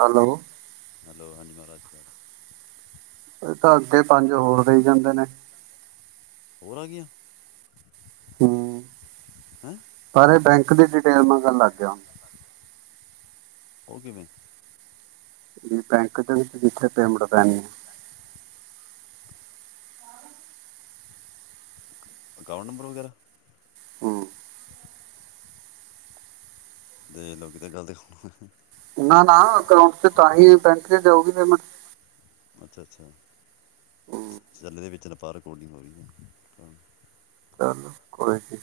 Hello hello ਹਾਂਜੀ ਮਹਾਰਾਜਗੜ ਇਹ ਤਾਂ ਅੱਗੇ ਪੰਜ ਹੋਰ ਦੇਈ ਜਾਂਦੇ ਨੇ ਹੋਰ ਆ ਗਆਂ ਹਮ ਪਰਾਰੇ ਬੈਂਕ ਦੀ ਡਿਟੇਲ ਮੈਂ ਗੱਲ ਲੱ ਗਿਆ ਓ ਕਿ ਮੈਂ ਬੈਂਕ ਚ ਜਿੱਥੇ ਪੇਮੈਂਟ ਪੈਣੀ ਅਕਾਊਂਟ ਨੰਬਰ ਵਗੈਰਾ ਹਮ ਤੇ ਲੋਕੀ ਤੇ ਗੱਲ ਤੇਖਣ ਉਹਨਾ ਨਾ ਅਕਾਊਂਟ ਚ ਤਾਂ ਹੀ ਬੈਂਕ ਚ ਜਾਊਗੀ ਅੱਛਾ ਅੱਛਾ ਹਮ ਦੇ ਵਿੱਚ ਤਾਂਪ ਰਿਕੋਡਿੰਗ ਹੋ ਰਹੀ ਹੈ ਚੱਲ ਕੋ ਜ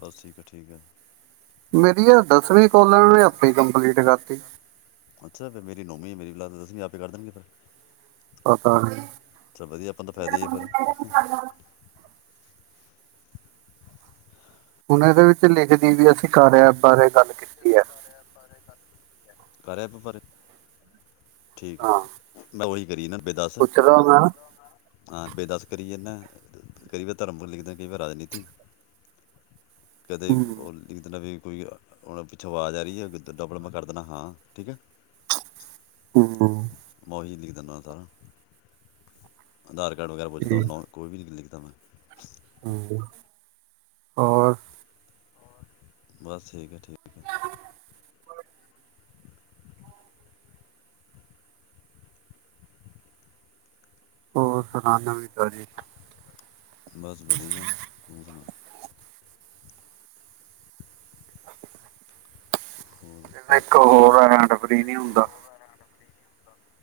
ਬਸ ਠੀਕ ਆ ਠੀਕ ਆ। ਮੇਰੀ ਆ ਦਸਵੀ ਕੋਲਾਂ ਨੇ ਅਪਣੀ ਕੰਪਲੀਟ ਕਰਤੀ। ਅੱਛਾ, ਫੇਰ ਮੇਰੀ ਨੌਵੀ ਮੇਰੀ ਲ ਤਾਂ ਦਸਵੀ ਆਪੇ ਕਰ ਦੇਣਗੇ ਫੇਰ ਪਤਾ ਨਹੀਂ ਚਾ ਵਧੀਆ ਆਪਾਂ ਤਾਂ ਫਾਇਦੇ ਹੀ ਫੇ ਹੁਣ ਇਦੇ ਵਿੱਚ ਲਿਖਦੀ ਵੀ ਅਸੀਂ ਕਾਰਿਆ ਏਪ ਬਾਰੇ ਗੱਲ ਕੀਤੀ ਐ। ਕਾਰਯ ਏਪ ਬਾਰੇ। ਠੀਕ ਐ, ਹਾਂ ਮੈ ਓਹੀ ਕਰੀ ਨਨ ਪੇ ਦੱਸ ਪੁੱਛਦਾ ਮੈਂ ਹਾਂ ਪੇ ਦੱਸ ਕਰੀਏ ਏਨਾ, ਕਈ ਵਾ ਧਰਮ ਵਲ ਲਿਖਦਾ, ਕਈ ਵਾਰ ਰਾਜਨੀਤੀ। ਕਦੇ ਹੂੰ ਓ ਲਿਖ ਦੇਨਾ ਵੀ ਕੋਈ, ਹੁਣ ਪਿਛੋ ਆਵਾਜ ਆ ਰਹੀ ਐ ਆ ਡਬਲ ਮੈ ਕਰ ਦੇਨਾ ਹਾਂ, ਠੀਕ ਐ। [unintelligible] ਓਹੀ ਲਿਖ ਦਨਾ ਸਾਰਾ ਆਧਾਰ ਕਾਰਡ ਵਗੈਰਾ ਪੁੱਛਦਾ ਠੀਕ ਨਾ ਓ ਕੋਈ ਵੀ ਨਈ ਲਿਖ ਦਾ ਮੈ। ਹੂੰ ਹੋਰ ਬਸ ਠੀਕ ਐ ਠੀਕ ਹੋਰ ਸੁਣਾ ਨਵੀ ਤਾਜੀ ਬਸ ਵਧੀਆ ਤੂੰ ਸੁਣਾ ਹੋਰ ਇਹ ਘਰ ਇੱਕ ਠੀਕ ਹੈ ਸਭ ਹੋਰ ਹੈਂਡ ਫਰੀ ਨੀ ਹੁੰਦਾ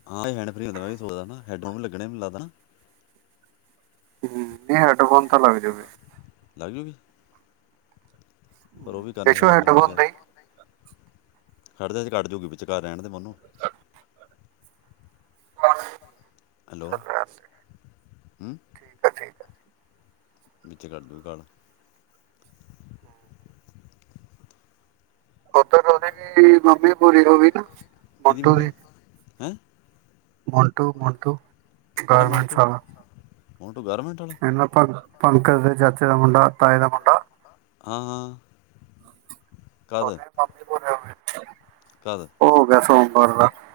ਹਾਂ ਏ ਹੈਂਡ ਫਰੀ ਹੁੰਦਾ ਮੈਂ ਸੋਚਦਾ ਹਨਾਂ ਹੈੱਡ ਫੋਨ ਵੀ ਲੱਗਣੇ ਮੈਨੂੰ ਲੱਗਦਾ ਹਨਾਂ ਹੂੰ ਨਈ ਹੈੱਡ ਫੋਨ ਤਾਂ ਲੱਗ ਜੂ ਗੇ ਲਗਜੁਗੀ ਪਰ ਉਹ ਵੀ ਕਰਨ ਜਸ਼ੂ ਖ਼ਰਾਬ ਕਰਨ ਹੈੱਡਫੋਨ ਦੇ [unintelligible] ਖੜਜਾ ਹਜੇ ਕੱਟ ਜੁਗੀ ਵਿਚਕਾਰ ਰਹਿਣ ਦੇ ਮਨੂੰ [unintelligible] ਚੱਲ ਹੈਲੋ ਰਹਿਣ ਦੇ ਹੂੰ ਠੀਕ ਹੈ ਠੀਕ ਵਿਚੇ ਕਟਜੂ ਗੀ ਕਾਲ ਓਧਰ ਉਹਦੇ ਵੀ ਮੰਮੀ ਪੂਰੀ ਹੋਗੀ ਨਾ ਕਿਦੀ ਮੰਮੀ ਹੈਂ ਮੌਂਟੂ-ਮੌਂਟੂ ਕਿਹੜਾ ਗਾਰਮੈਂਟਸ ਮੋਂਟੂ ਆਲਾ ਮੋਂਟੂ ਗਾਰਮੈਂਟ ਵਾਲਾ ਇਹਨਾ [unintelligible] ਪੰਕਜ ਦੇ ਚੱਚੇ ਦਾ ਮੁੰਡਾ ਤਾਏ ਦਾ ਮੁੰਡਾ ਹਾਂ ਹਾਂ ਕਦ ਓਹਦੇ ਮੰਮੀ ਪੂਰੇ ਹੋਗੇ ਕਦ [inaudible] ਹੋ ਗਿਆ ਸੋ [unintelligible]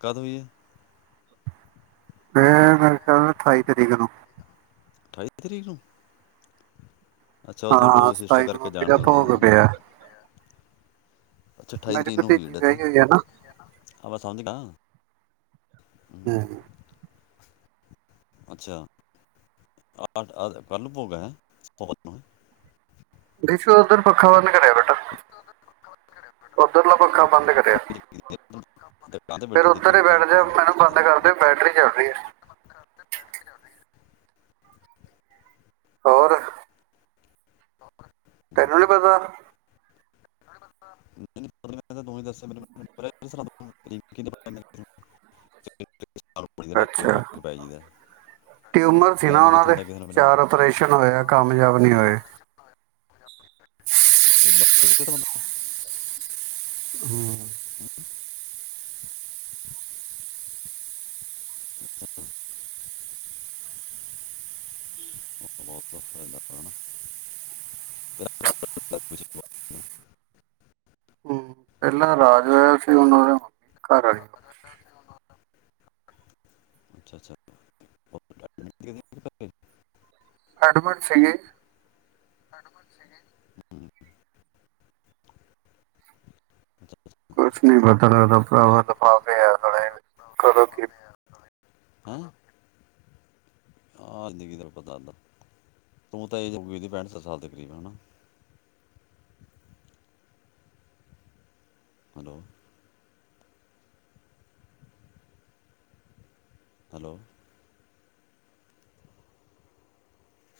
ਕਦ ਹੋਈ ਐ ਇਹ ਮੇਰਾ ਖਿਆਲ ਅਠਾਈ ਤਰੀਕ ਨੂੰ ਅਠਾਈ ਤਰੀਕ ਨੂੰ ਅੱਛਾ ਉਹ ਤੁਹਾਡੇ ਹਾਂ ਉਹ ਸਿਸਟਰ ਸਤਾਈ ਨੂੰ ਕਰਕੇ ਮੰਮੀ ਜਾਣ ਦਾ ਦੇਣਾ ਭੋਗ ਹਨਾ ਪਿਆ ਅੱਛਾ ਅਠਾਈ ਮੇਰੀ ਤਰੀਕ ਨੂੰ ਹੋਈ ਐ ਭਤੀਜੀ ਡੈਥ ਹਾਂ ਵਿਆਹੀ ਹੋਈ ਹੈ ਨਾ ਮੈਂ ਸਮਝ ਗਿਆ ਹੂੰ, [unintelligible] ਅੱਛਾ ਅ ਕਾਲੂ ਭੋਗ ਐ [unintelligible] ਬਿਸ਼ੂ ਓਧਰ ਪੱਖਾ ਬੰਦ ਕਰਿਆ ਬੇਟਾ ਉੱਧਰਲਾ ਪੱਖਾ ਬੰਦ ਕਰਿਆ ਦੁਕਾਨ ਤੇ ਫੇਰ ਬੈਠੀ ਦੇਖੀ ਉੱਧਰ ਹੀ ਮੈਨੂੰ ਬੈਠ ਜਾ ਲੱਗਦਾ ਮੈਨੂੰ ਬੰਦ ਸ਼ਾਇਦ ਕਰ ਨਾ ਦਿਓ ਬੈਟਰੀ ਚੱਲ ਰਹੀ ਹੈ ਹੋਰ ਤੈਨੂੰ ਨੀ ਪਤਾ ਨਹੀਂ ਦੂੰ ਦੱਸਿਆ ਮੈ ਕਿ ਅੱਛਾ ਟਿਊਮਰ ਸੀ ਟਾਈਮ ਨਾ ਹੀ ਉਹਨਾਂ ਕਿੱਥੋਂ ਦੇ ਹੁੰਦਾ ਕਿਸੇ ਨੂੰ ਮਿਲਣ ਦਾ ਚਾਰ ਓਪਰੇਸ਼ਨ ਹੋਏ ਕਾਮਯਾਬ ਨੀ ਹੋਏ ਬ ਸਿਰ ਤੇ ਤਾਂ ਬੰਦਾ ਹਮ ਹਮ ਬੰਦਾ ਬਹੁਤ ਔਖਾ ਏਦਾਾਂ ਕਾਰ ਹਮ, ਪਹਿਲਾਂ ਰਾਜ ਹੋਇਆ ਸੀ ਉਹਨਾਂ ਦੀ ਮੰਮੀ ਘਰੀ ਹੋਈ ਸੀ ਅੱਛਾ ਅੱਛਾ ਐਡਮਣ ਸੀਗੇ ਹਡਮ ਸ ਜ ਕੁਛ ਨੀ ਪਤਾ ਲੱਗਦਾ ਭਰਾਵਾ ਦ ਪਾਾਵੇ ਕਦੋਂ ਕਿ ਹੈਂ ਆਹਦਗੀ ਦਾ ਪਤਾਦਾ ਤੂੰ ਤਾਂ ਇਹਦੀ ਪੈਂਠ ਸੱਤ ਸਾਲ ਦੇ ਕਰੀਬ ਹਨਾ ਹੈਲੋ ਹੈਲੋ